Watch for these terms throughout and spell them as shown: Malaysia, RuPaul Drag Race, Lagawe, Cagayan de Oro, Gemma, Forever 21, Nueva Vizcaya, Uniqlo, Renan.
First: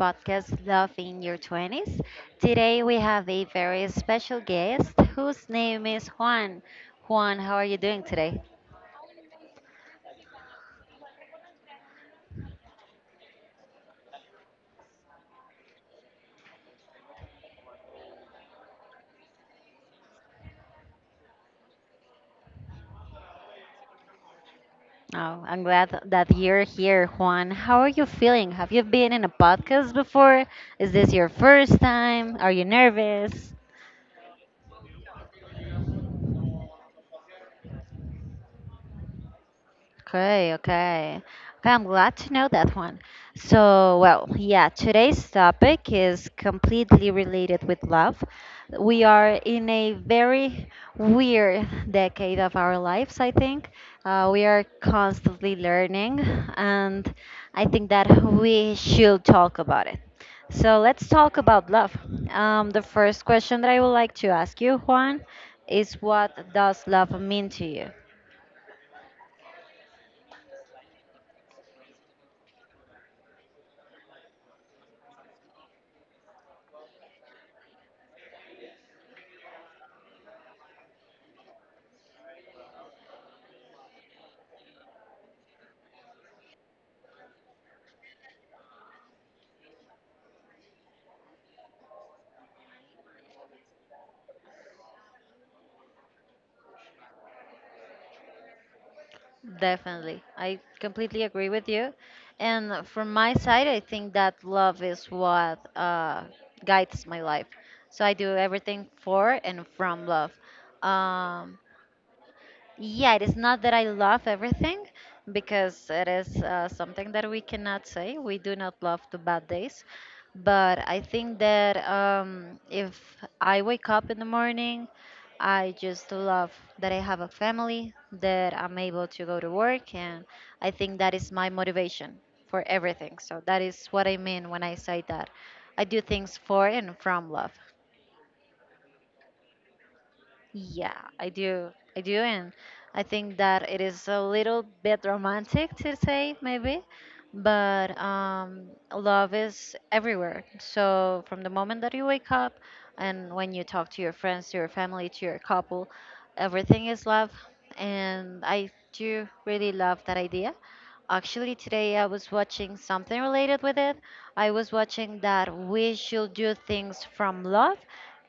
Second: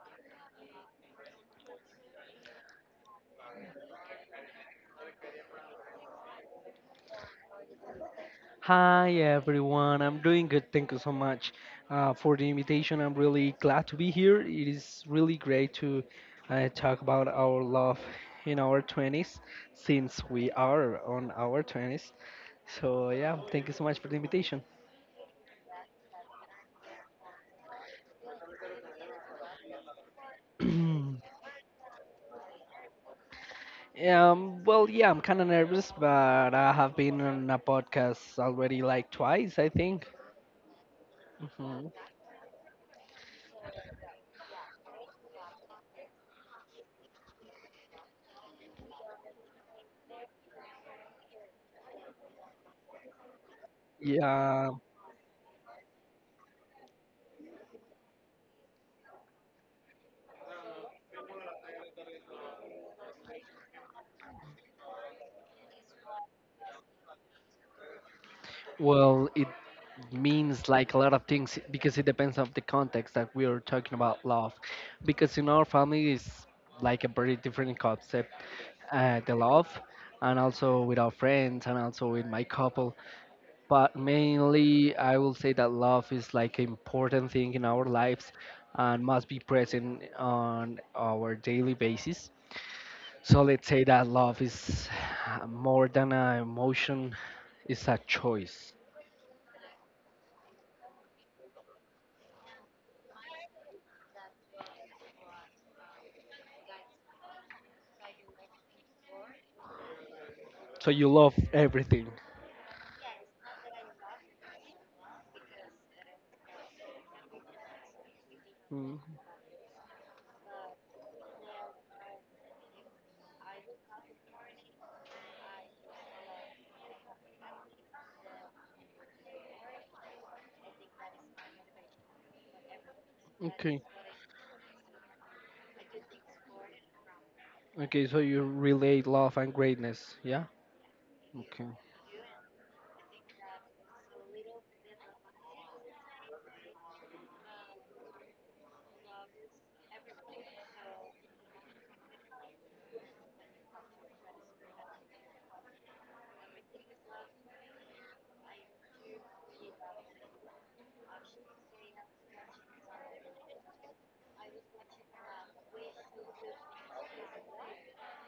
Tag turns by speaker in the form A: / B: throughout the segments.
A: podcast, Love in Your 20s. Today, we have a very special guest whose name is Juan. Juan, how are you doing today?
B: Hi everyone, I'm doing good. Thank you so much for the invitation. I'm really glad to be here. It is really great to talk about our love in our 20s since we are on our 20s. So, yeah, thank you so much for the invitation.
A: Oh, I'm glad that you're here, Juan. How are you feeling? Have you been in a podcast before? Is this your first time? Are you nervous?
B: Yeah, I'm kind of nervous, but I have been on a podcast already like twice, I think.
A: Okay, okay. Okay, I'm
B: Hmm.
A: glad to know that one. So, well, yeah, today's topic is completely related with love. We are in a very weird decade of our lives, I think. We are
B: Yeah.
A: constantly learning, and I think that we should talk about it. So, let's talk about love. The first question that I would like to ask you, Juan, is what does love mean to you?
B: Well, it means like a lot of things because it depends on the context that we are talking about love. Because in our family is like a very different concept, the love, and also with our friends and also with my couple. But mainly, I will say that love is like an important thing in our lives and must be present on our daily basis. So let's say that love is more than an emotion, it's a choice.
A: Definitely. I completely agree with you. And from my side, I think that love is what guides my life. So I do everything for and from love.
B: So you love
A: Um,
B: everything.
A: yeah, it is not that I love everything because it is something that we cannot say. We do not
B: Mm.
A: love the bad days. But I think that if I wake up in the morning, I just love that I have a family, that I'm able to go to work, and I think that is my motivation for everything. So that
B: Okay.
A: is what I mean when I say that. I do things for and from love.
B: Okay. So you relate love and greatness. Yeah.
A: Yeah, I
B: Okay.
A: do. I do. And I think that it is a little bit romantic to say, maybe, but love is everywhere. So from the moment that you wake up and when you talk to your friends, to your family, to your couple, everything is love. And I do really love that idea. Actually, today I was watching something related with it. I was watching that we should do things from love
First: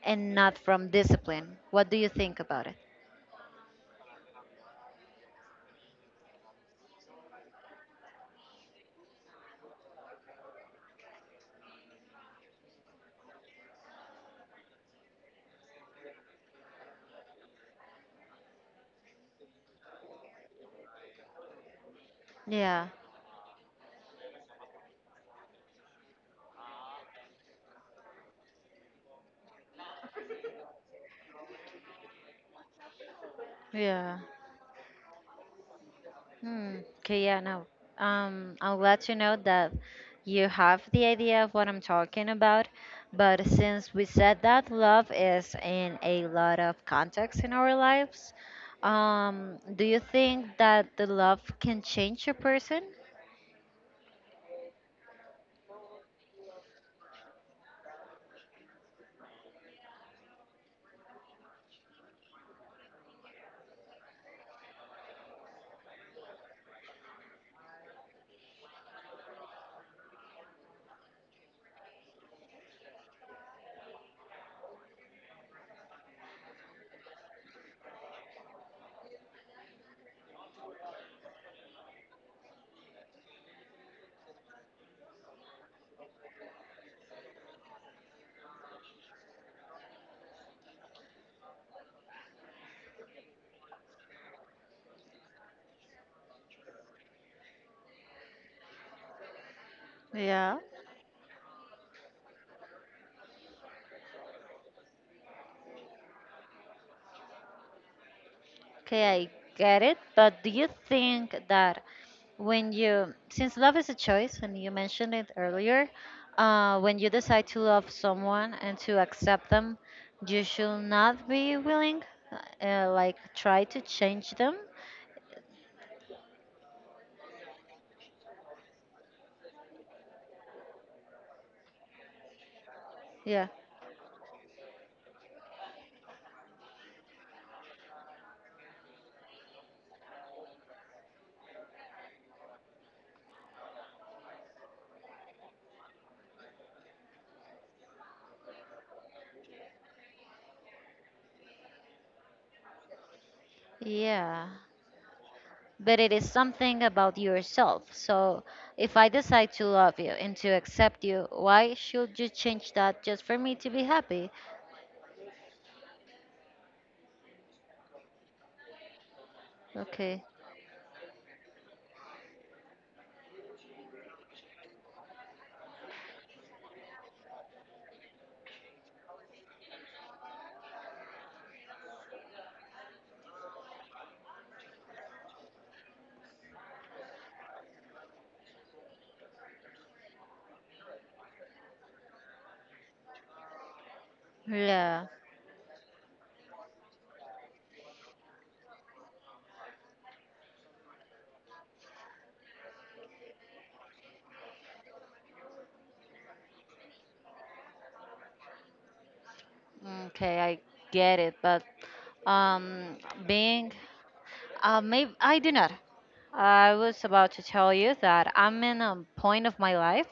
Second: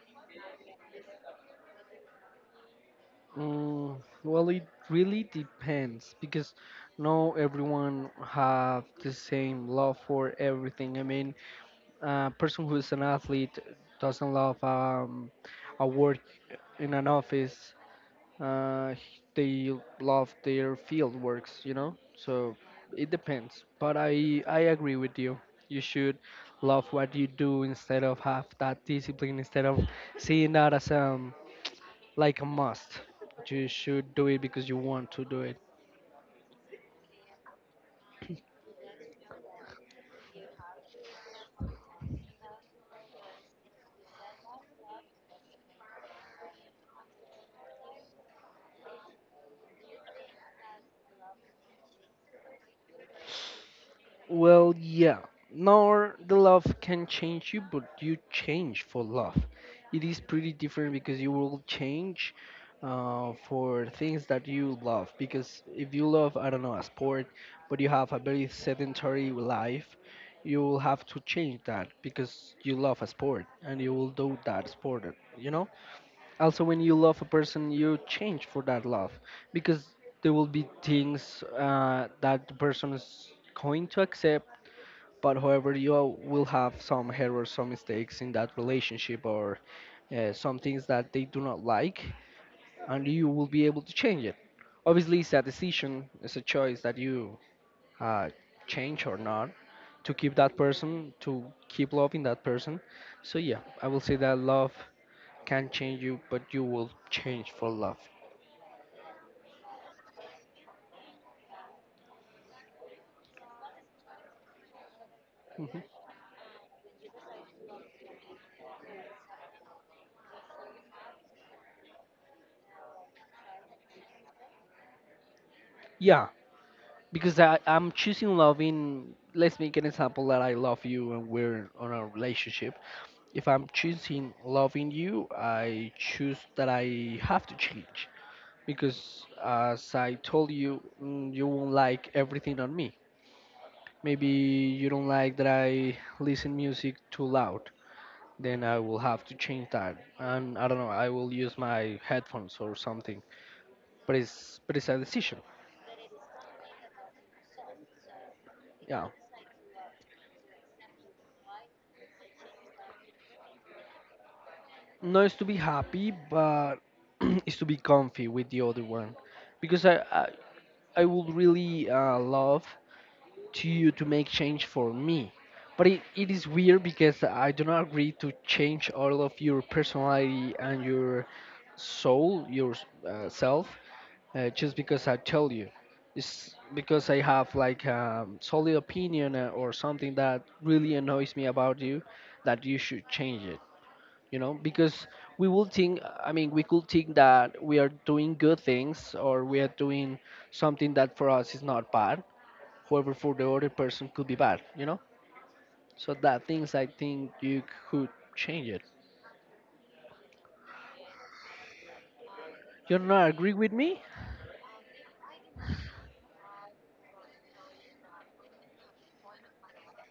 A: and not from discipline. What do you think about it?
B: Mm, well, it really depends because no everyone have the same love for everything. I mean, a person who is an athlete doesn't love a work in an office they love their field works, you know. So
A: Yeah,
B: it depends, but I agree with you. You should love what you do instead of have that discipline instead of seeing that as like a must. You should
A: yeah.
B: do it because you want to do it.
A: Hmm. Okay, yeah, no. I'm glad to know that you have the idea of what I'm talking about. But since we said that love is in a lot of contexts in our lives, do you think that the love can change a person?
B: Well, yeah. Nor the love can change you, but you change for love. It is pretty different because you will change for things that you love. Because if you love, I don't know, a sport, but you have a very sedentary life, you will have to change that because you love a sport and you will do that sport, you know? Also, when you love a person, you change for that love because there will be things that the person is going to accept, but however will have some errors, some mistakes in that relationship, or some things that they do not like, and you will be able to change it. Obviously it's a decision, it's a choice that you uh, change or not, to keep that
A: Yeah.
B: person, to keep loving that person. So yeah, I will say that love can change you, but you will change for love.
A: Okay, I get it. But do you think that since love is a choice, and you mentioned it
B: Mhm.
A: earlier, when you decide to love someone and to accept them, you should not be willing, try to change them?
B: Yeah, because I'm choosing loving. Let's make an example that I love you and we're on a relationship. If
A: Yeah.
B: I'm choosing loving you, I choose that I have to change because, as I told you, you won't like everything on me. Maybe you don't like that I listen music too loud. Then I will have to change that, and I don't know. I will use my headphones or something. But
A: Yeah.
B: it's but it's a decision.
A: But it is something about yourself. So if I
B: Yeah,
A: decide to love you and to accept you, why should you change that just for me to be happy?
B: not is to be happy, but it's to be comfy with the other one, because
A: Okay.
B: I would really love to you to make change for me. But it is weird because I do not agree to change all of your personality and your soul, your self, just because I tell you. It's because I have like a solid opinion or something that really annoys me about you that you should change it. You know,
A: Yeah.
B: because we will think, I mean, we could think that we are doing good things or we are doing something that for us is not bad. However, for the other person could be bad, you know? So that things I think you could change it.
A: Okay, I get it, but um,
B: You're not agree
A: being
B: with me?
A: maybe I do not. I was about to tell you that I'm in a point of my life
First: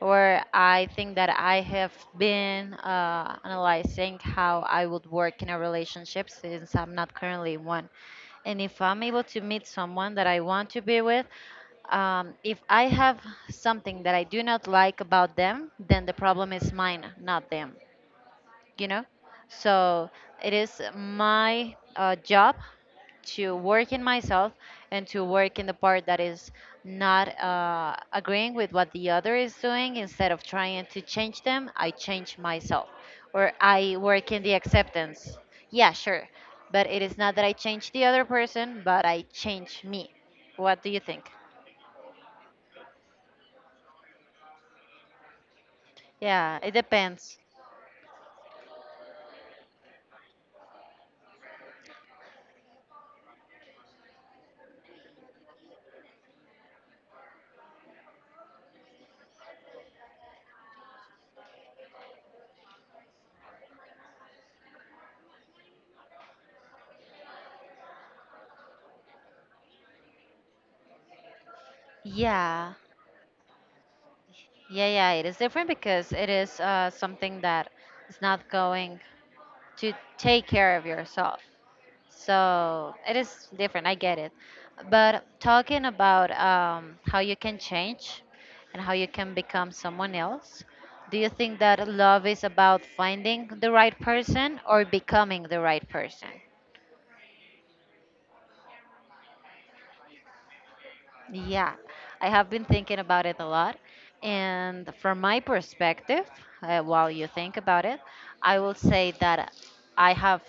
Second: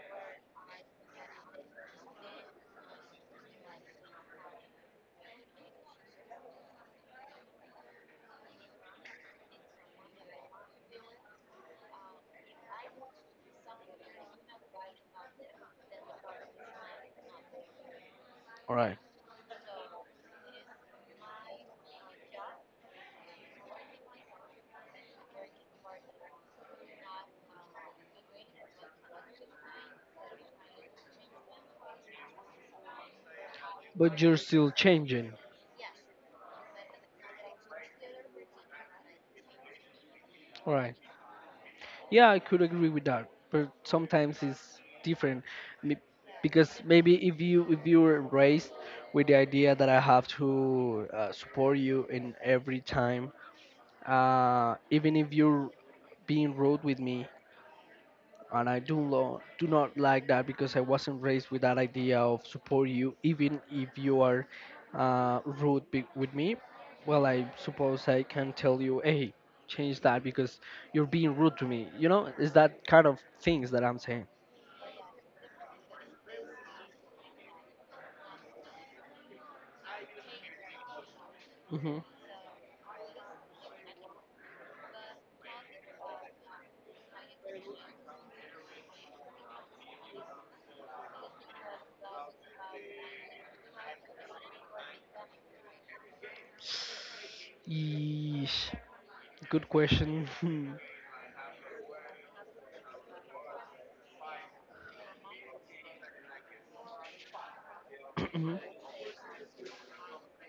A: where I think that I have been analyzing how I would work in a relationship since I'm not currently in one. And if I'm able to meet someone that I want to be with, if I have something that I do not like about them, then the problem is mine, not them. You
B: Alright.
A: know, so it is my job to work in myself and to work in the part that is not agreeing with what the other is doing. Instead of trying to change them, I change myself, or I
B: But
A: work
B: you're
A: in the
B: still changing.
A: acceptance. Yeah, sure, but it is not that I change the other person, but I change me. What do
B: Alright.
A: you think?
B: Yeah, I could agree with that. But sometimes it's different. Me-
A: Yeah, it
B: Because maybe
A: depends.
B: if you were raised with the idea that I have to support you in every time, even if you're being rude with me, and I do do not like that because I wasn't raised with that idea of support you, even if you are rude with me. Well, I suppose I can tell you, hey, change that because you're being rude to me. You know, it's
A: yeah
B: that kind of things that I'm saying.
A: yeah yeah it is different because it is something that is not going to take care of yourself.
B: Hmm.
A: So it is different. I get it. But talking about how you can change and how you can become someone else, do you think that love is about finding the right person or becoming the right person?
B: Yeesh. Good question.
A: Yeah, I have been thinking about it a lot. And from my perspective, while you think about it, I will say that I have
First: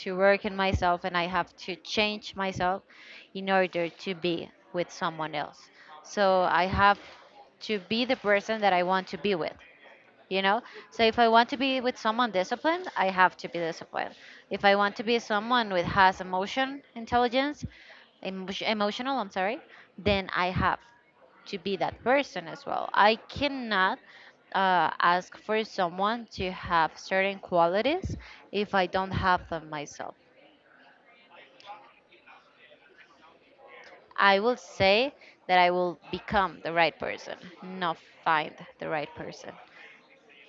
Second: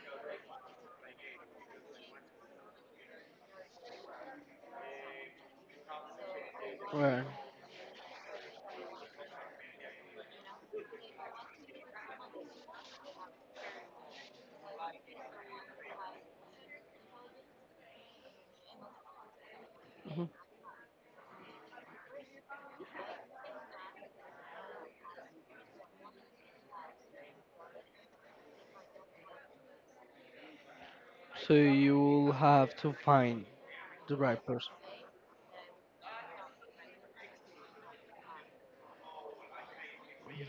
A: to work in myself and I have to change myself in order to be with someone else. So I have
B: Right.
A: to be the person that I want to be with. You know, so if I want to be with someone disciplined, I have to be disciplined. If I want to be someone with has emotion intelligence, emotion, emotional, I'm sorry,
B: Mhm.
A: then I have to be that person as well. I cannot ask for someone to have certain qualities if I don't have them myself.
B: So you'll have to find the
A: I
B: right
A: will
B: person.
A: say that I will become the right person, not find the right person.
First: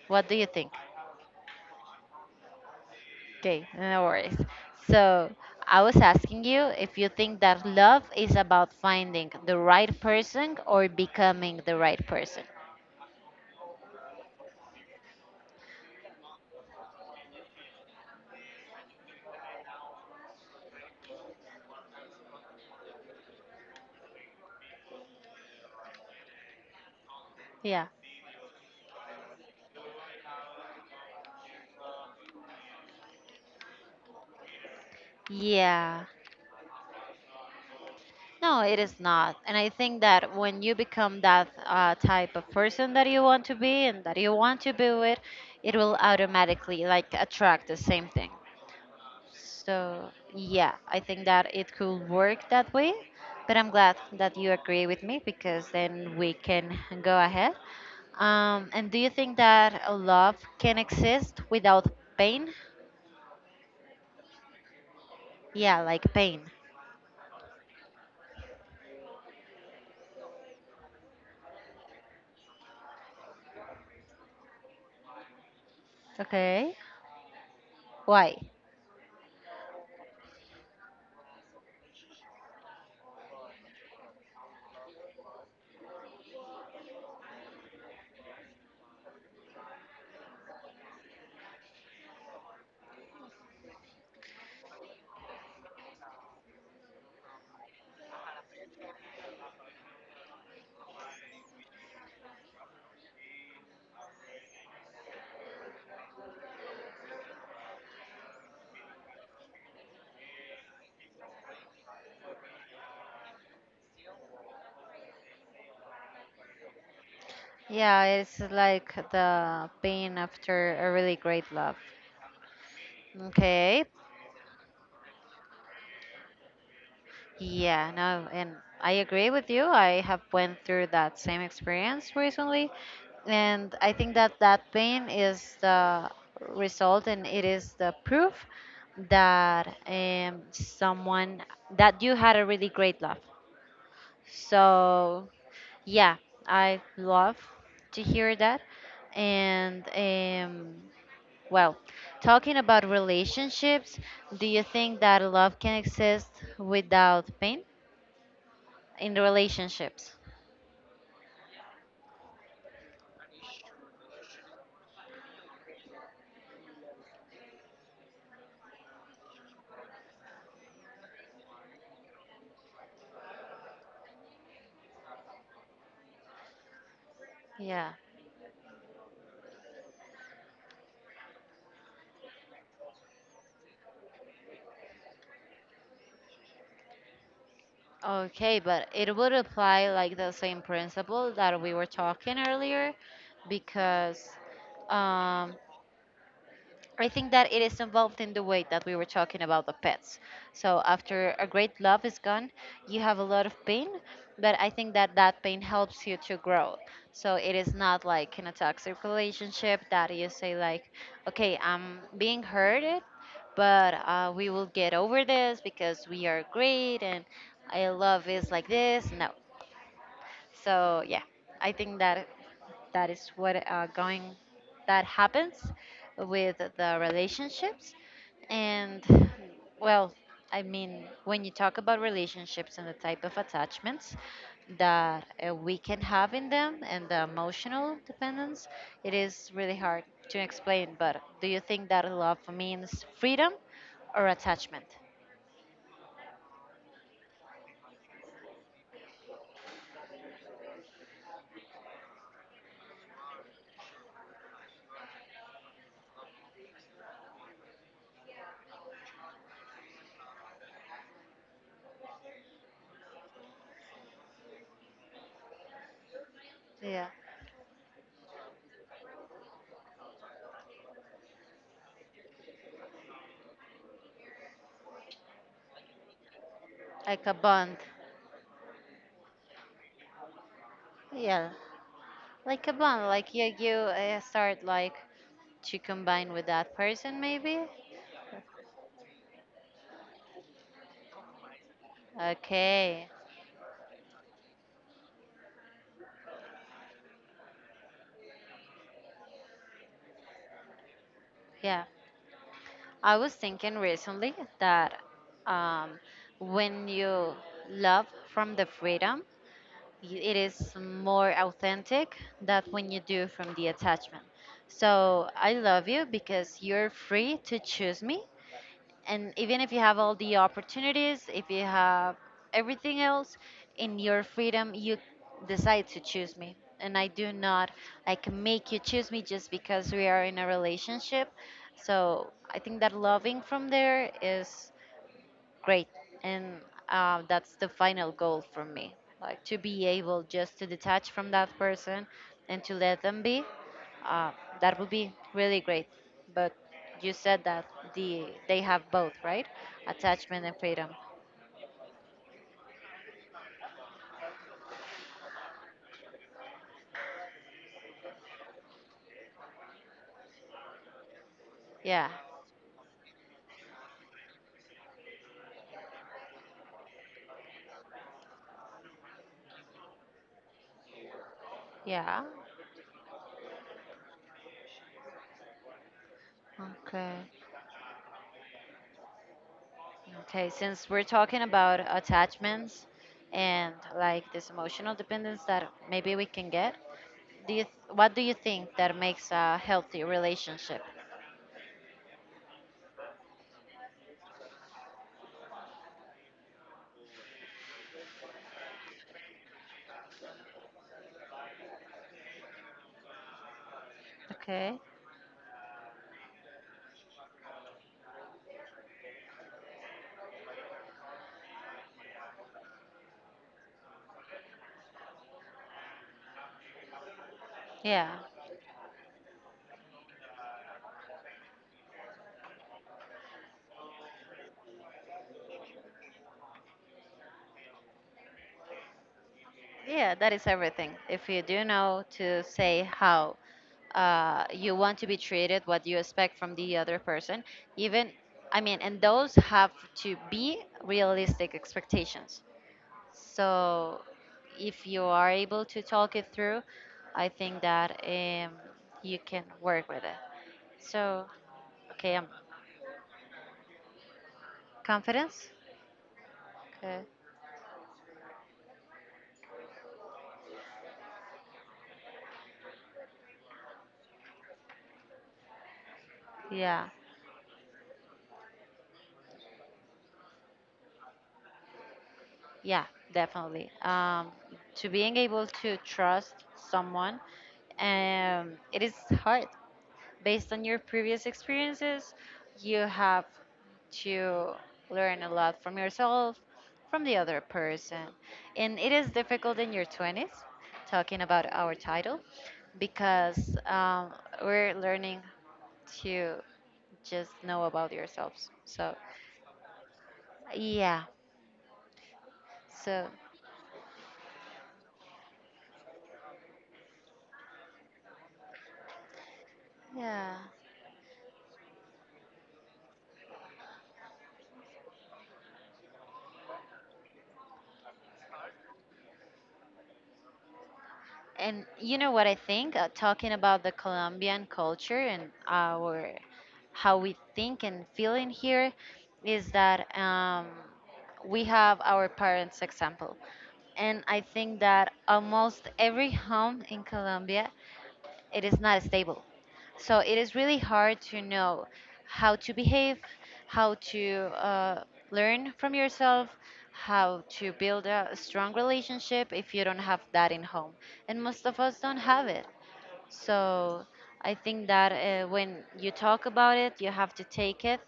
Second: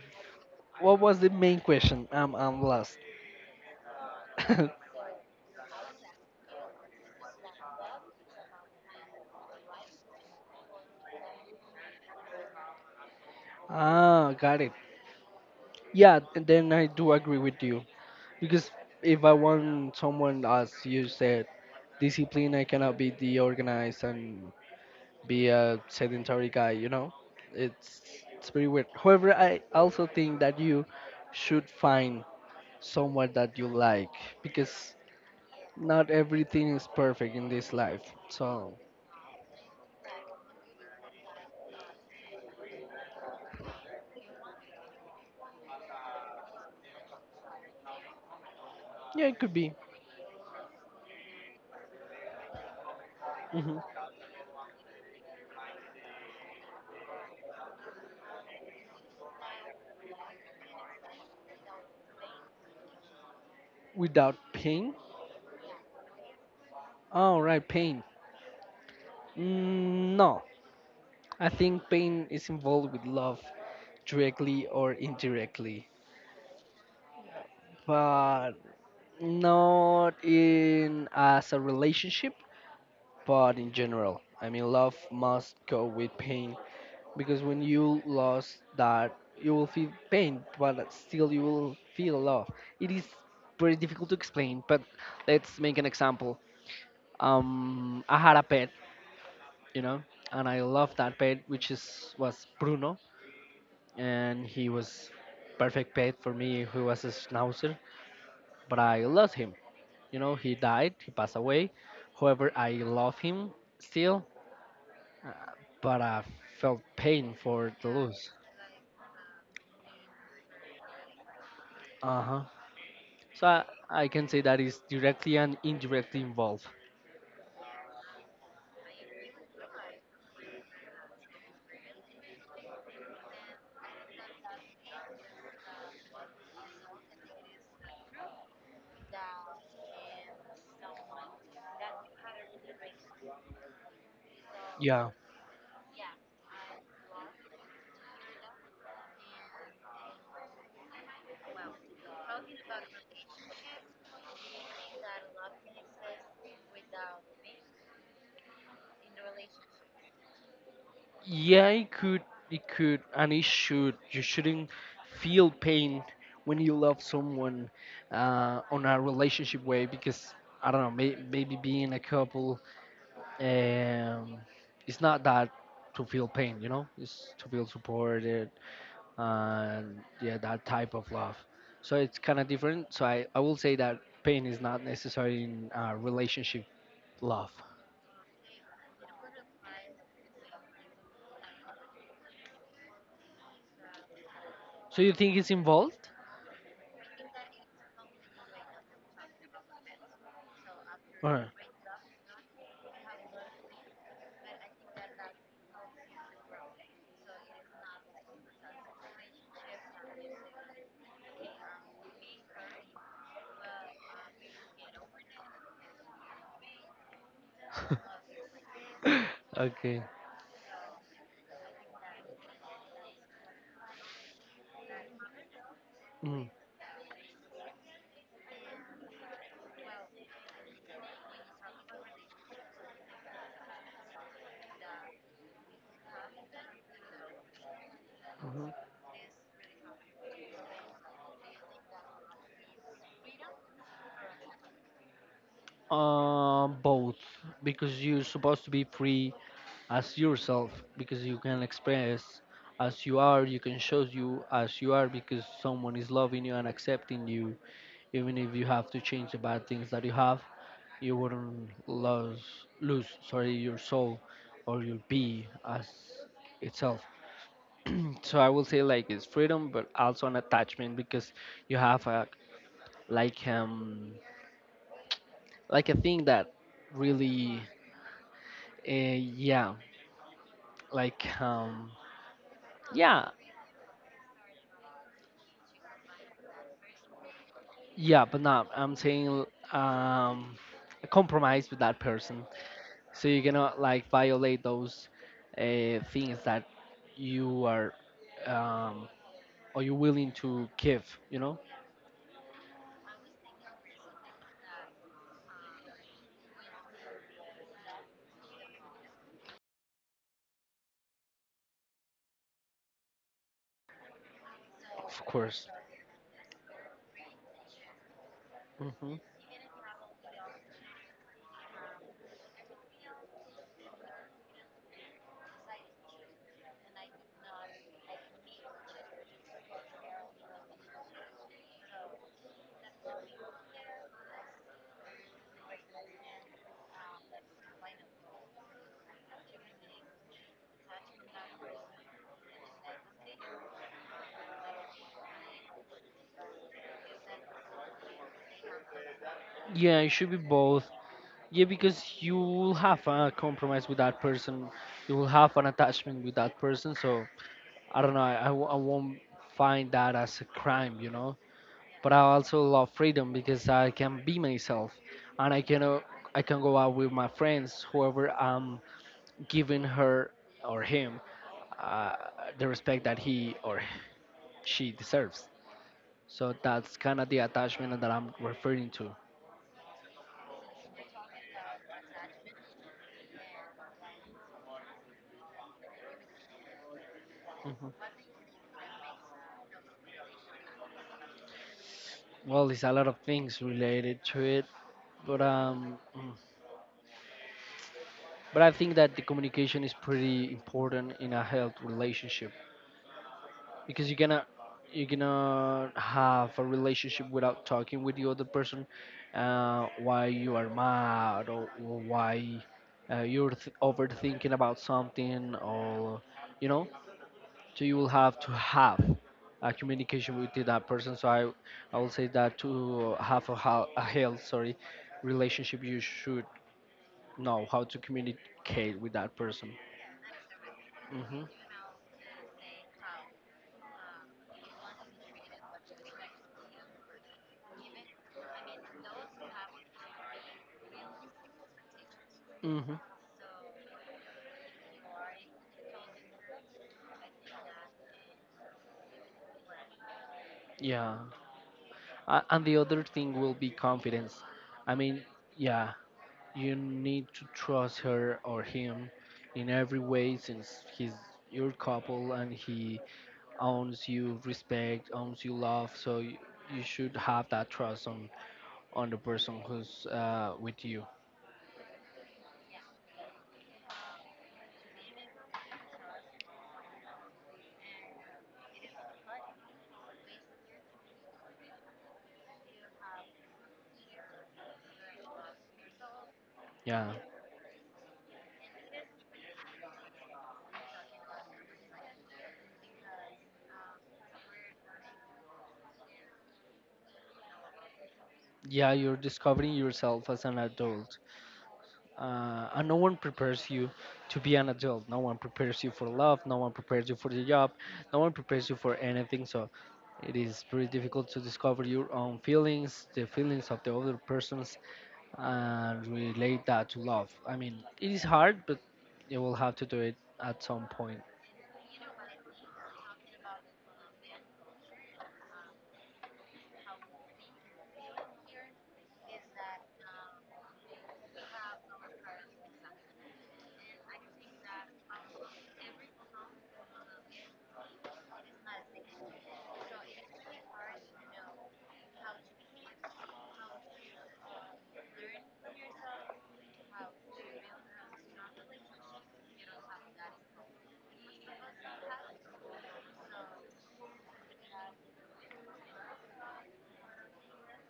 A: What do you think?
B: What was the main question? I'm lost.
A: Okay, no worries. So I was asking you if you think that love is about finding the right person or becoming the right person.
B: Ah, got it. Then I do agree with you. Because if I want someone, as you said, discipline, I cannot be deorganized and be a sedentary guy, you know?
A: Yeah.
B: It's, it's pretty weird. However, I also think that you should find someone that you like because
A: Yeah.
B: not everything is perfect in this life.
A: No,
B: So,
A: it is not. And I think that when you become that type of person that you want to be and that you want to be with, it will automatically like attract the same thing.
B: yeah, it could be.
A: So, yeah, I think that it could work that way. But I'm
B: Hmm.
A: glad that you agree with me because then we can go ahead. And do you think that a love can exist without pain?
B: Without pain?
A: Yeah, like pain.
B: All right, pain. No, I think pain is involved with love, directly or indirectly,
A: Okay. Why?
B: but not in as a relationship, but in general. I mean, love must go with pain because when you lose that, you will feel pain, but still you will feel love. It is very difficult to explain, but let's make an example. I had a pet, you know, and I loved that pet, which is was Bruno, and he was perfect pet for me. He was a schnauzer, but I lost him, you know, he died, he passed away. However, I love him still, but I felt pain for the
A: Yeah,
B: loss.
A: it's like the pain after a really great love.
B: Uh-huh. so i,
A: Okay.
B: I can say that is directly and indirectly involved.
A: Yeah, no, and I agree with you. I have went through that same experience recently, and I think that that pain is the result, and it is the proof that someone that you had a really great love.
B: Yeah.
A: So, yeah, I love to hear that. And well, talking about relationships, do you think that love can exist without pain? In the relationships.
B: Yeah, it could. It could and it should. You shouldn't feel pain when you love someone on a relationship way because I don't know, maybe being a couple, and it's not that to feel pain, you know, it's to feel
A: Yeah.
B: supported and yeah, that type of love. So it's kind of different. So I will say that pain is not necessary in relationship love.
A: Okay, but it would apply like the same principle that we were talking earlier because
B: So you think it's
A: um,
B: involved.
A: I think that it is involved in the way that we were talking about the pets. So after a
B: Or-
A: great love is gone, you have a lot of pain, but I think that that pain helps you to grow. So it is not like in a toxic relationship that you say like, okay, I'm being hurted, but we will get over this because we are great and I love is like this. No,
B: Okay.
A: so yeah, I think that that is what going that happens
B: Mm.
A: with the relationships. And well, I mean, when you talk about relationships and the type of attachments that we can have in them and the emotional dependence,
B: Mhm.
A: it is really hard to explain, but do you think that love means freedom or attachment?
B: Both, because you're supposed to be free as yourself, because you can express as you are, you can show you as you are because someone is loving you and accepting you. Even if you have to change the bad things that you have, you wouldn't lose, sorry, your soul or your be as itself.
A: Yeah,
B: So I will say like it's freedom, but also an attachment because you have a like um like a thing that
A: like a
B: really
A: bond.
B: uh, yeah, like
A: Yeah.
B: um,
A: Like a bond,
B: yeah.
A: like you start like to combine with that person maybe.
B: Yeah, but not I'm saying um a compromise with that person.
A: Okay.
B: So you cannot like violate those things that you are um, or you're willing to give, you know?
A: Yeah. I was thinking recently that um, when you love from the freedom, it is more authentic than when you do from the attachment.
B: Of
A: So I
B: course.
A: love you because you're free to choose me,
B: Hmm.
A: and even if you have all the opportunities, if you have everything else in your freedom, you decide to choose me, and I do not like make you choose me just because we are in a relationship. So I think that loving from there is great. And that's the final goal for me. Like to be able just to detach from that person and to let them be. Uh, that would be really great. But you said that they have both, right?
B: Yeah, it should be
A: Attachment and
B: both.
A: freedom.
B: Yeah, because you will have a compromise with that person. You will have an attachment with that person. So I don't know. I won't find that as a crime, you know.
A: Yeah.
B: But I also love freedom because I can be myself, and I can go out with my friends, whoever I'm giving her or him uh,
A: Yeah.
B: the respect that he or she deserves. So that's
A: Okay.
B: kind of the attachment that I'm referring to.
A: Okay. Since we're talking about attachments and like this emotional dependence that maybe we can get,
B: Mhm.
A: what do you think that makes a healthy relationship?
B: Well, there's a lot of things related to it, but but I think that the communication is pretty important in a health relationship. Because you're gonna
A: Okay.
B: you're gonna have a relationship without talking with the other person why you are mad, or why overthinking about something or, you know, so you will
A: Yeah,
B: have to have a communication with that person. So I will say that to have a, a health, sorry, relationship, you should know how to communicate with that person.
A: yeah, that is everything. If you
B: Hmm.
A: do know to say how you want to be treated, what you expect from the other person, even, I mean, and those have to be realistic expectations.
B: Hmm.
A: So if you are able to talk it through, I think that you can work with it.
B: Yeah.
A: So, okay,
B: And the other thing will be confidence. I mean,
A: confidence?
B: yeah, you
A: Okay,
B: need to trust her or him in every way since he's your couple and he owns you respect, owns you love. So you
A: yeah.
B: should have that trust on the person who's with you.
A: Yeah, definitely. To being able to trust someone, it is hard. Based on your previous experiences, you have to learn a lot from yourself, from
B: Yeah.
A: the other person. And it is difficult in your 20s, talking about our title, because we're learning to just know about yourselves.
B: Yeah,
A: So,
B: you're discovering yourself as an
A: yeah.
B: adult and no
A: So,
B: one prepares you to be an adult. No one prepares you for love. No one prepares you for the job. No one prepares you for anything. So
A: yeah.
B: it is pretty difficult to discover your own feelings, the feelings of the other persons, and relate that to love. I mean, it is hard, but you will have to do it at some point.
A: And you know what I think? Talking about the Colombian culture and our how we think and feel in here is that we have our parents' example. And I think that almost every home in Colombia, it is not stable. So it is really hard to know how to behave, how to uh, learn from yourself, how to build a strong relationship if you don't have that in home. And most of us don't have it. So I think that when you talk about it, you have to take it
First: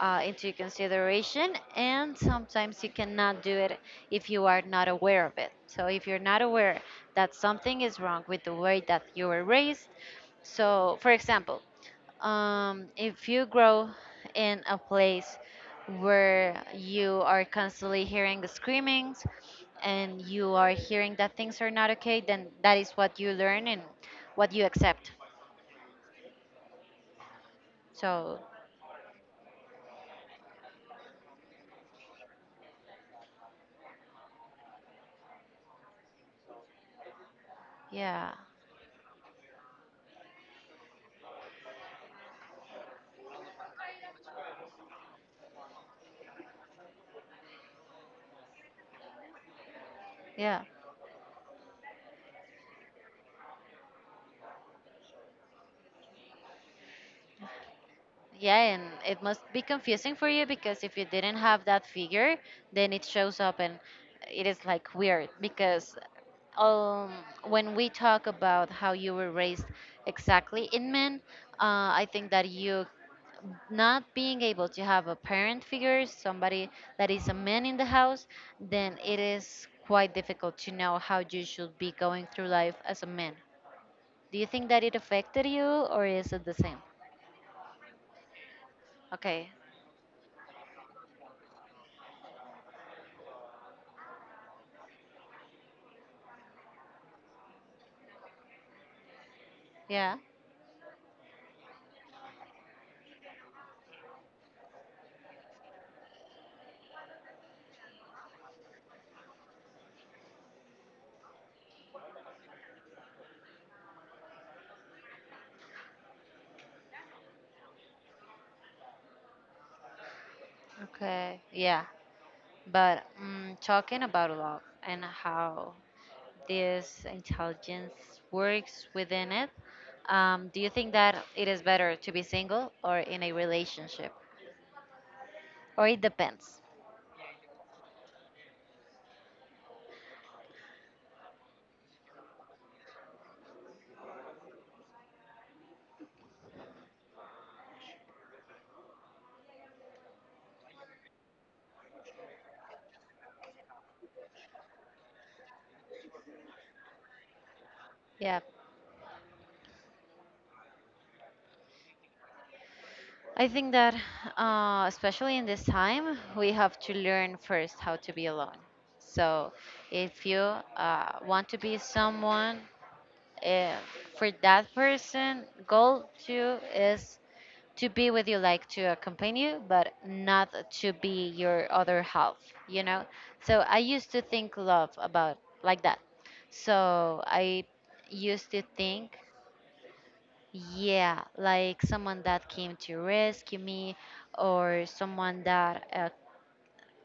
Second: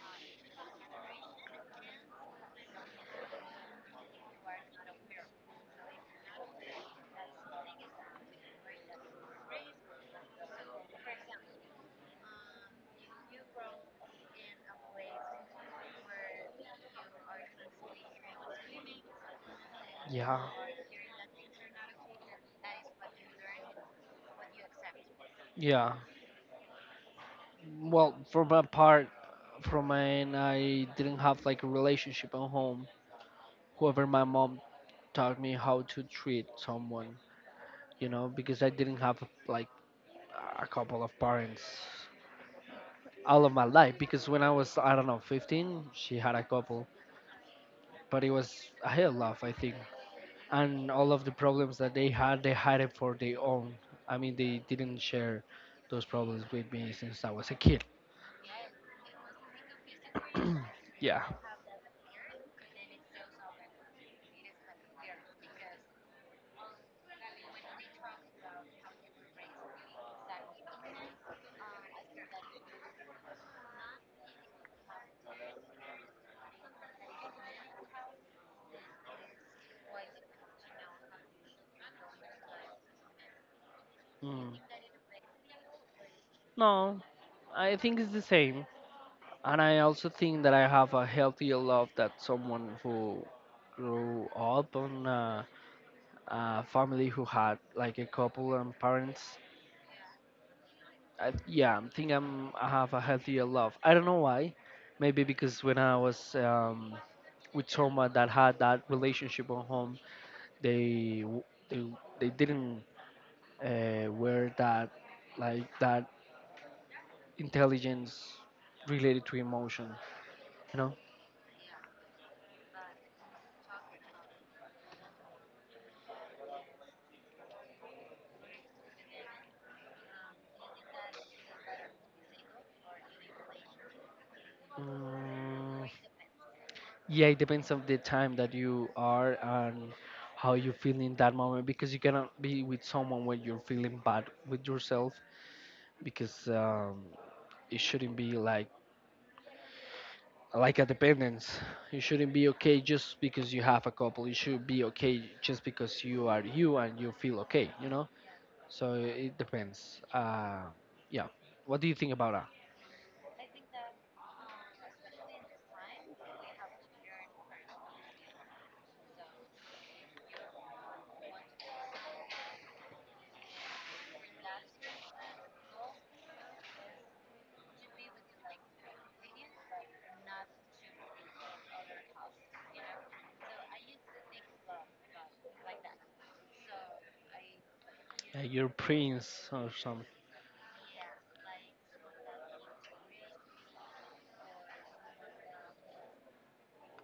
A: into consideration, and sometimes you cannot do it if you are not aware of it. So if you're not aware that something is wrong with the way that you were raised, so for example, if you grow in a place where you are constantly hearing the screamings and
B: Yeah.
A: you are hearing that things are not okay, then that is what you learn and what you accept.
B: Yeah. Well,
A: So,
B: for my part, from mine, I didn't have like a relationship at home. However, my mom taught me how to treat someone, you know,
A: yeah,
B: because I didn't have like a couple of parents all of my life. Because when I was, I don't know, 15, she had a couple, but it was a hell of, I think.
A: yeah.
B: And all of the problems that they had it for their own. I mean, they didn't share those problems with me since I was a kid.
A: Yeah, and it must be confusing for you because if you
B: Yeah.
A: didn't have that figure, then it shows up and it is like weird because um, when we talk about how you were raised exactly in men, I think that you not being able to have a parent figure, somebody that is a man in the house, then it is quite difficult to know how you should be going through life as a man. Do you
B: Mm.
A: think that it affected you, or is it the same?
B: No, I think it's the same.
A: Okay.
B: And I also think that I have a healthier love that someone who grew up on family who had like a couple and parents.
A: Yeah.
B: I, yeah, I think I'm, I have a healthier love. I don't know why. Maybe because when I was with someone that had that relationship at home, they w- they, they didn't wear that like that intelligence related to emotion. You know.
A: Okay. Yeah. But talking about love and how this intelligence works within it, do you think that it is better to be single or in a relationship? Or
B: Mm.
A: it depends.
B: Yeah, it depends on the time that you are and how you feel in that moment, because you cannot be with someone when you're feeling bad with yourself because it shouldn't be like a dependence. You shouldn't be okay just because you have a couple. You should be okay just because you are you and you feel okay, you know?
A: Yeah.
B: So it depends. Yeah. What do you think about that?
A: I think that, especially in this time, we have to learn first how to be alone. So if you want to be someone, uh, for that person, goal two is to be with you, like to accompany you, but not to be your other half, you know? So I used to think love about like that. So I used
B: Like
A: to
B: your
A: think,
B: prince or something.
A: yeah, like someone that came to rescue me or someone that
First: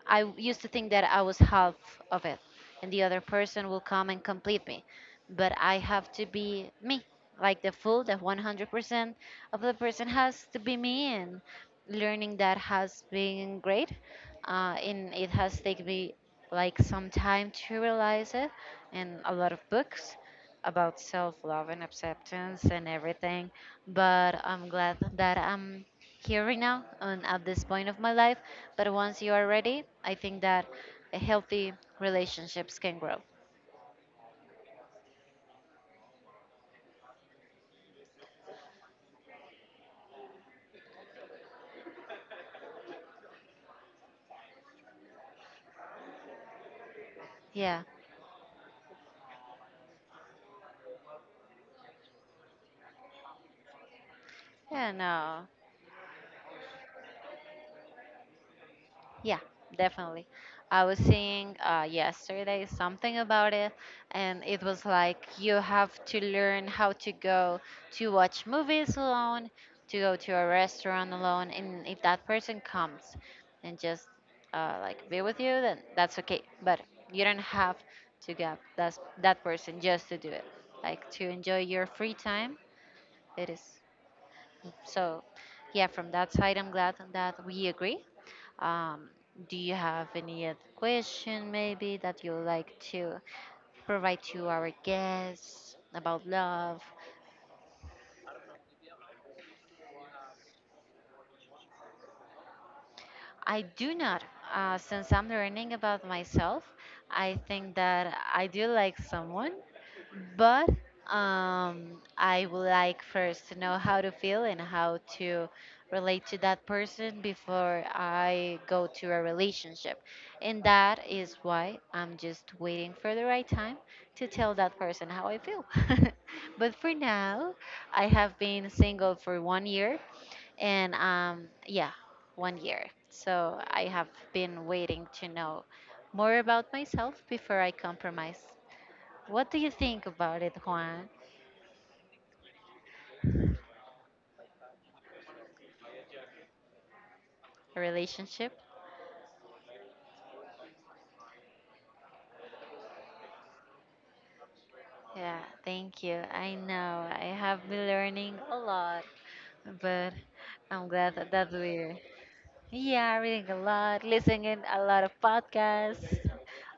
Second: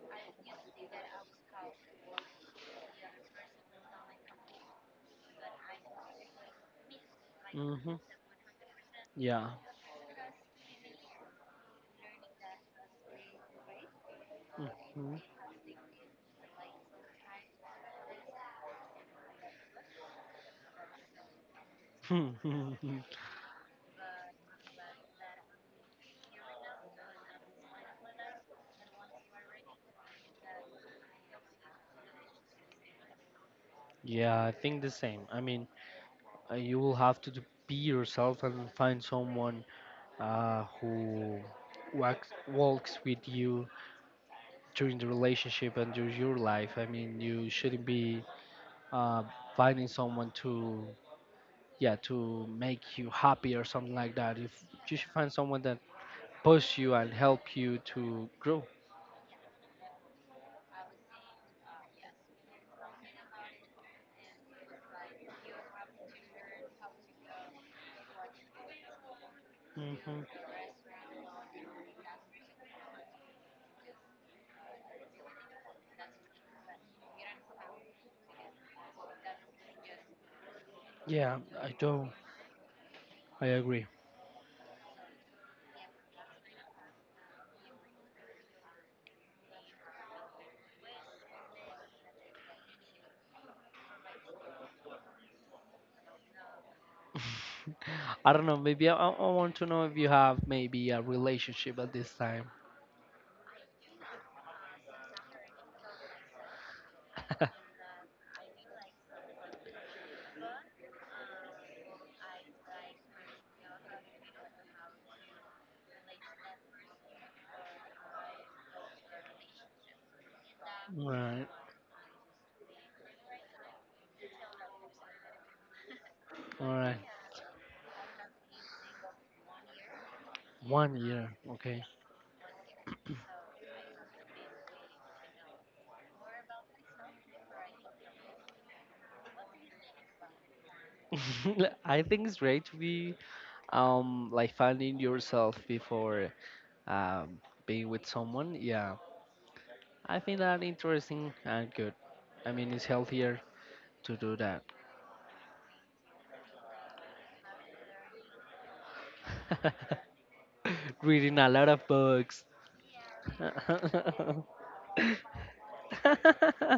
A: used to think that I was half of it, and the other person will come and complete me. But I have to be me, like the
B: Hmm.
A: full, the 100%
B: Yeah.
A: of the person has to be me. And learning that has been great, and it has taken me like some time to realize it, and a lot of books about self-love and acceptance
B: Hmm.
A: and everything. But I'm glad that I'm here right now and at this point of my life. But once you are ready, I think that a healthy relationships can grow.
B: Yeah, I think the same. I mean, you will have to do- be yourself and find someone who walks with you during the relationship and during your life. I mean, you
A: Yeah.
B: shouldn't be uh, finding someone to, yeah, to make you happy or something like that. If
A: Yeah,
B: you should find
A: no.
B: someone that push you and help you to grow.
A: Yeah, definitely. I was seeing yesterday something about it, and it was like you have to learn how to go to watch movies alone, to go
B: Hmm.
A: to a restaurant alone, and if that person comes and just like be with you, then that's okay. But you don't have to get that person just to do it. Like to
B: Yeah,
A: enjoy
B: I
A: your
B: do.
A: free time,
B: I
A: it is.
B: agree.
A: So, yeah, from that side, I'm glad that we agree. Um, do you have any other question, maybe, that you would like to provide to our guests about love?
B: I don't know. Maybe I want to know if you have maybe a relationship at this time.
A: I do not. Since I'm learning about myself, I think that I do like someone, but I would like first to know how to feel and how to relate to that person before I go to a relationship. And that is
B: Right,
A: why I'm just waiting for the right time to tell that person how I feel.
B: all
A: But for
B: right.
A: now, I have been single for 1 year and
B: One year, okay.
A: yeah, 1 year. So I have been waiting to know more about myself before I compromise. What do you think about it, Juan?
B: I think it's great to be like finding yourself before um
A: A
B: being with
A: relationship?
B: someone. Yeah, I think that interesting and good. I mean, it's healthier to do that.
A: Yeah, thank you. I know I have been learning a lot, but I'm glad that
B: Reading a
A: that's
B: lot of
A: weird.
B: books.
A: Yeah, reading a lot, listening a lot of podcasts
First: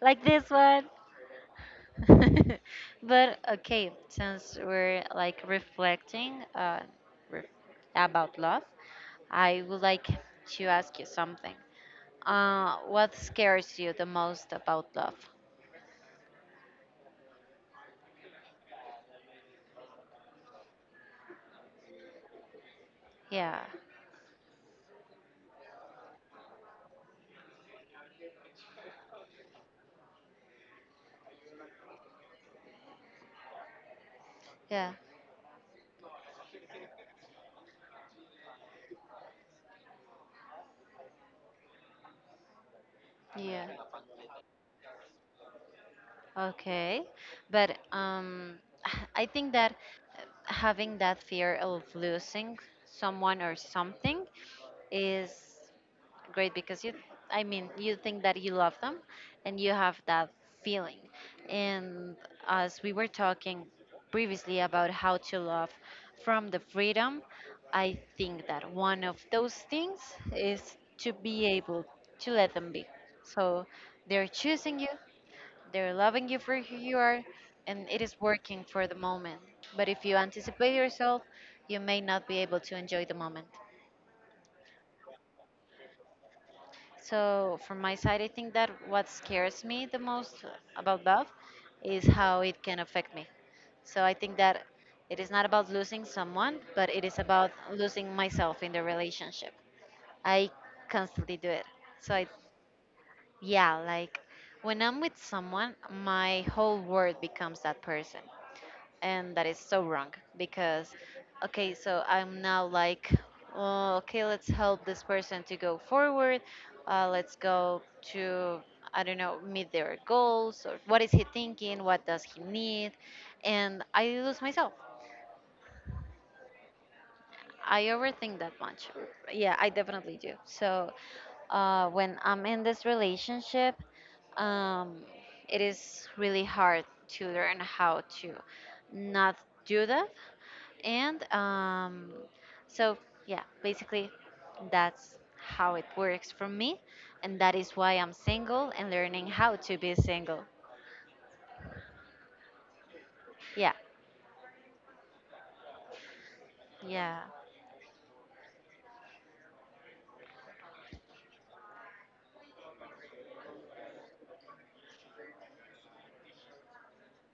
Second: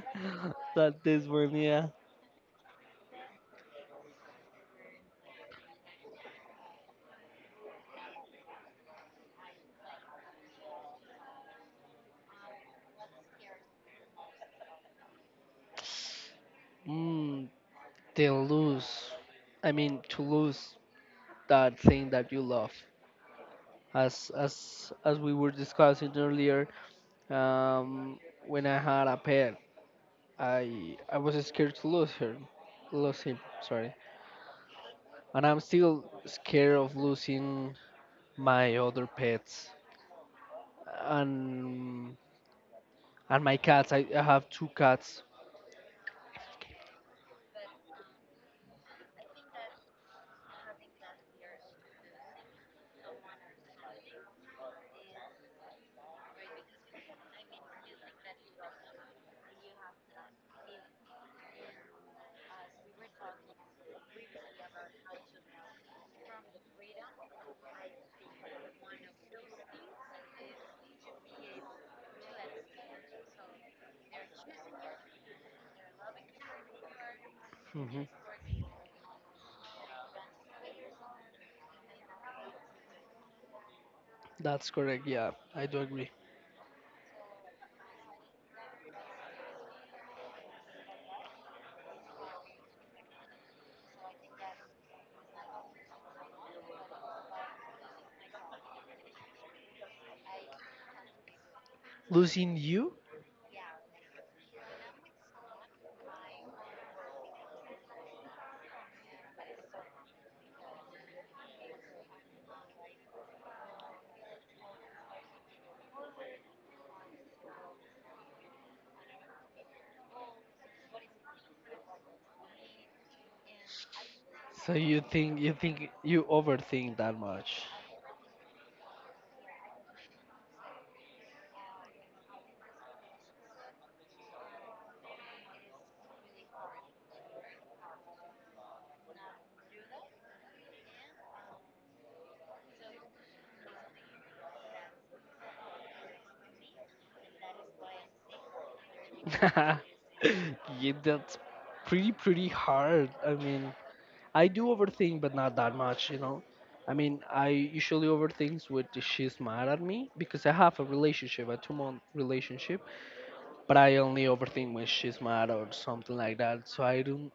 A: like this one.
B: That this one, yeah.
A: But okay, since we're like reflecting ref about love, I would like to ask you something. What scares you the most about love?
B: Mm. To lose. I mean, to lose that thing that you love.
A: Yeah,
B: As we were discussing earlier, um, when I had a pet, I was scared to lose her, lose him, sorry,
A: yeah,
B: and I'm still scared of losing my other pets, and and my
A: yeah.
B: cats. I have two cats.
A: Okay, but I think that having that fear of losing someone or something is. Great because you, I mean, you think that you love them and you have that feeling and as we were talking previously about how to love from the freedom, I think that one of those things is to be able to let them be, so they're choosing you, they're loving you for who you are and it
B: Hmm.
A: is working for the moment, but if you anticipate yourself, you may not be able to enjoy the moment.
B: That's correct, yeah, I do agree.
A: So, from my side, I think that what scares me the most about love is how it can affect me. So, I think that it is not about losing someone, but it is about losing myself in the relationship. I constantly do it. So, I,
B: Losing you.
A: yeah, like when I'm with someone, my whole world becomes that person and that is so wrong because, okay, so I'm now like, oh, okay, let's help this person to go forward, let's go to, I don't know, meet their goals or what is he thinking, what does he need, and I lose
B: So
A: myself.
B: you think, you think you overthink that much?
A: I overthink that much. Yeah, I definitely do. So when I'm in this relationship, um, it is really hard to learn how to not do that. And so, yeah, basically, that's how it works for me. And that is why I'm single and learning how to be single.
B: Yeah, that's pretty hard. I mean,
A: Yeah,
B: I do overthink, but not that much, you know. I mean,
A: yeah.
B: I usually overthink with if she's mad at me because I have a relationship, a two-month relationship, but I only overthink when she's mad or something like that.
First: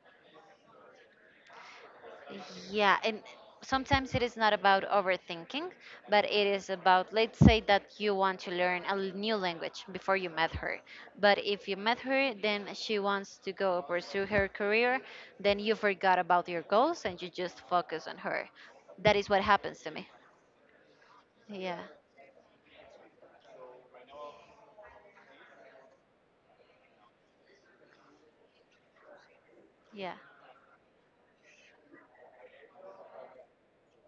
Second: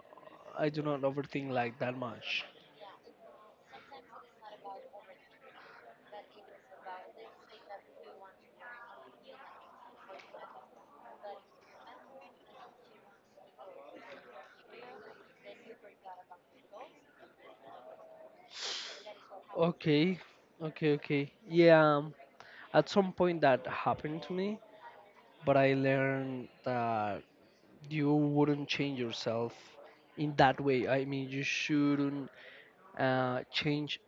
B: I do not overthink like that much.
A: Yeah, and sometimes it is not about overthinking, but it is about, let's say that you want to learn a new language before you met her. But if you met her, then she wants to go pursue her career, then you forgot about your goals and you just focus on her. That is what happens to me.
B: Okay, okay.
A: Yeah,
B: Yeah, at some point that happened to me, but I learned that you wouldn't change yourself
A: yeah,
B: in that way. I mean, you shouldn't change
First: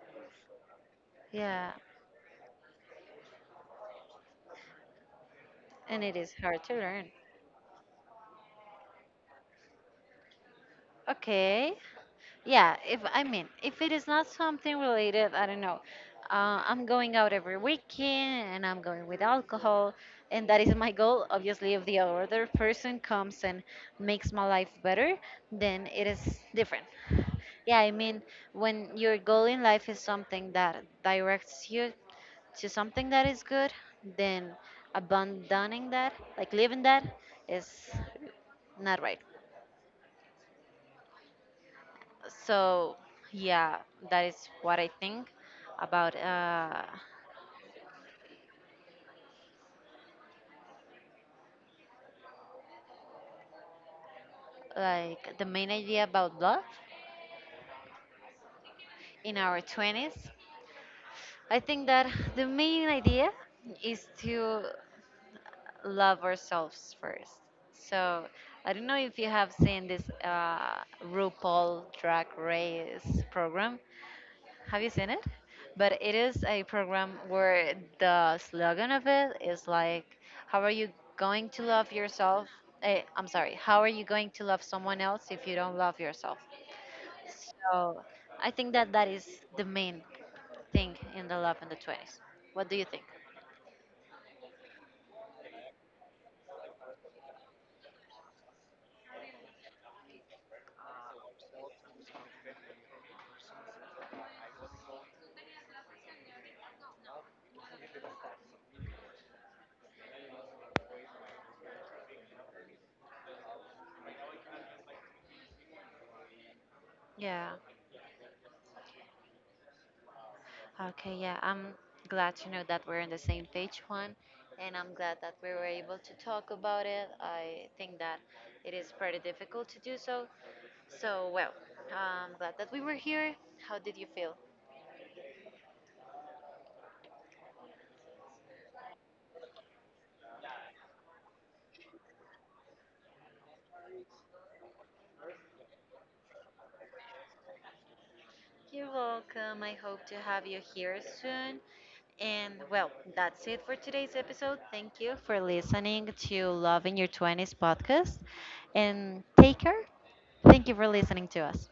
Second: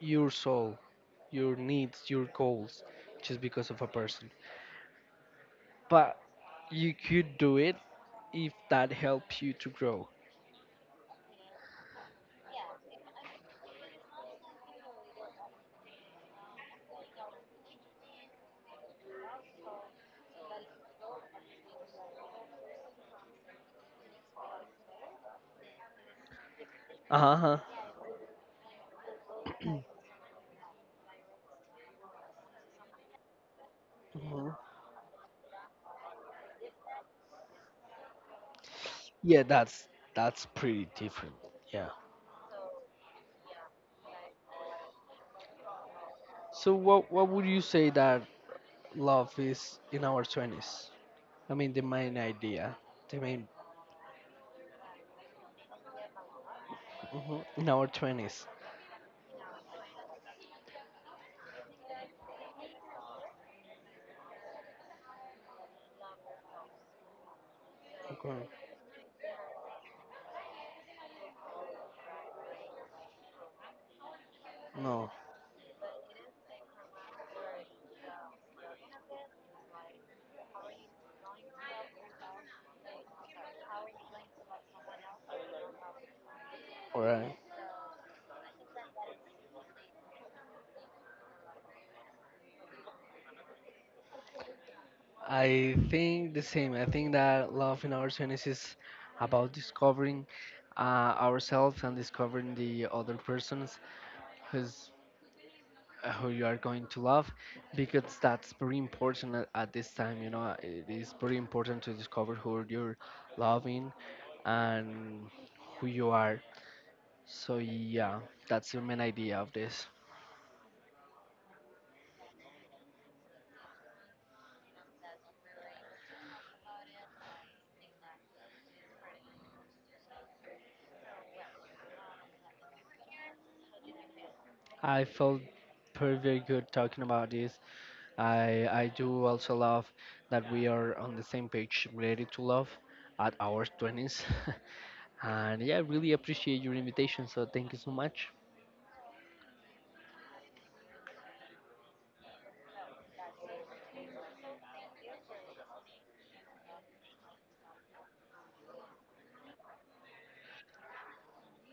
B: your soul, your
A: yeah.
B: needs, your goals, just because of a person.
A: And it
B: But
A: is hard to
B: you
A: learn.
B: could do it if that helps you to grow.
A: Okay. Yeah, if, I mean, if it is not something related, I don't know. I'm going out every weekend and I'm going with alcohol, and that is my goal. Obviously, if the other person comes and makes my life better, then it is different.
B: Uh huh.
A: Yeah, I mean, when your goal in life is something that directs you to something that is good,
B: Hmm.
A: then abandoning that, like leaving that, is not right.
B: Yeah, that's pretty different. Yeah.
A: So yeah, that is what I think about
B: So what would you say that love is in our twenties? I mean the main idea, the main—
A: like the main idea about love
B: hmm, in our twenties.
A: in our 20s. I think that the main idea is to love ourselves first. So
B: Okay.
A: I don't know if you have seen this RuPaul Drag Race program. Have you seen
B: No.
A: it? But it is a program where the slogan of it is like, how are you going to love yourself? Eh, I'm sorry, how are you going to love someone else if you don't love yourself?
B: All.
A: So I think that that is the main thing in the love in the 20s. What do you think?
B: I think the same. I think that love in our 20s is about discovering ourselves and discovering the other persons who's who you are going to love, because that's very important at this time, you know, it is very important to discover who you're loving and who you are.
A: Yeah.
B: So yeah, that's the main idea of this.
A: Okay, yeah, I'm glad to know that we're on the same page, Juan, and I'm glad that we were able to talk about it. I think that it is pretty difficult to do so. So, well, I'm glad that we were here. How did you feel?
B: I felt pretty very good talking about this. I do also love that we are on the same page related to love at our 20s. And yeah, I really appreciate your invitation. So thank you so much.
A: You're welcome. I hope to have you here soon. And well, that's it for today's episode. Thank you for listening to Love in Your 20s podcast. And take care. Thank you for listening to us.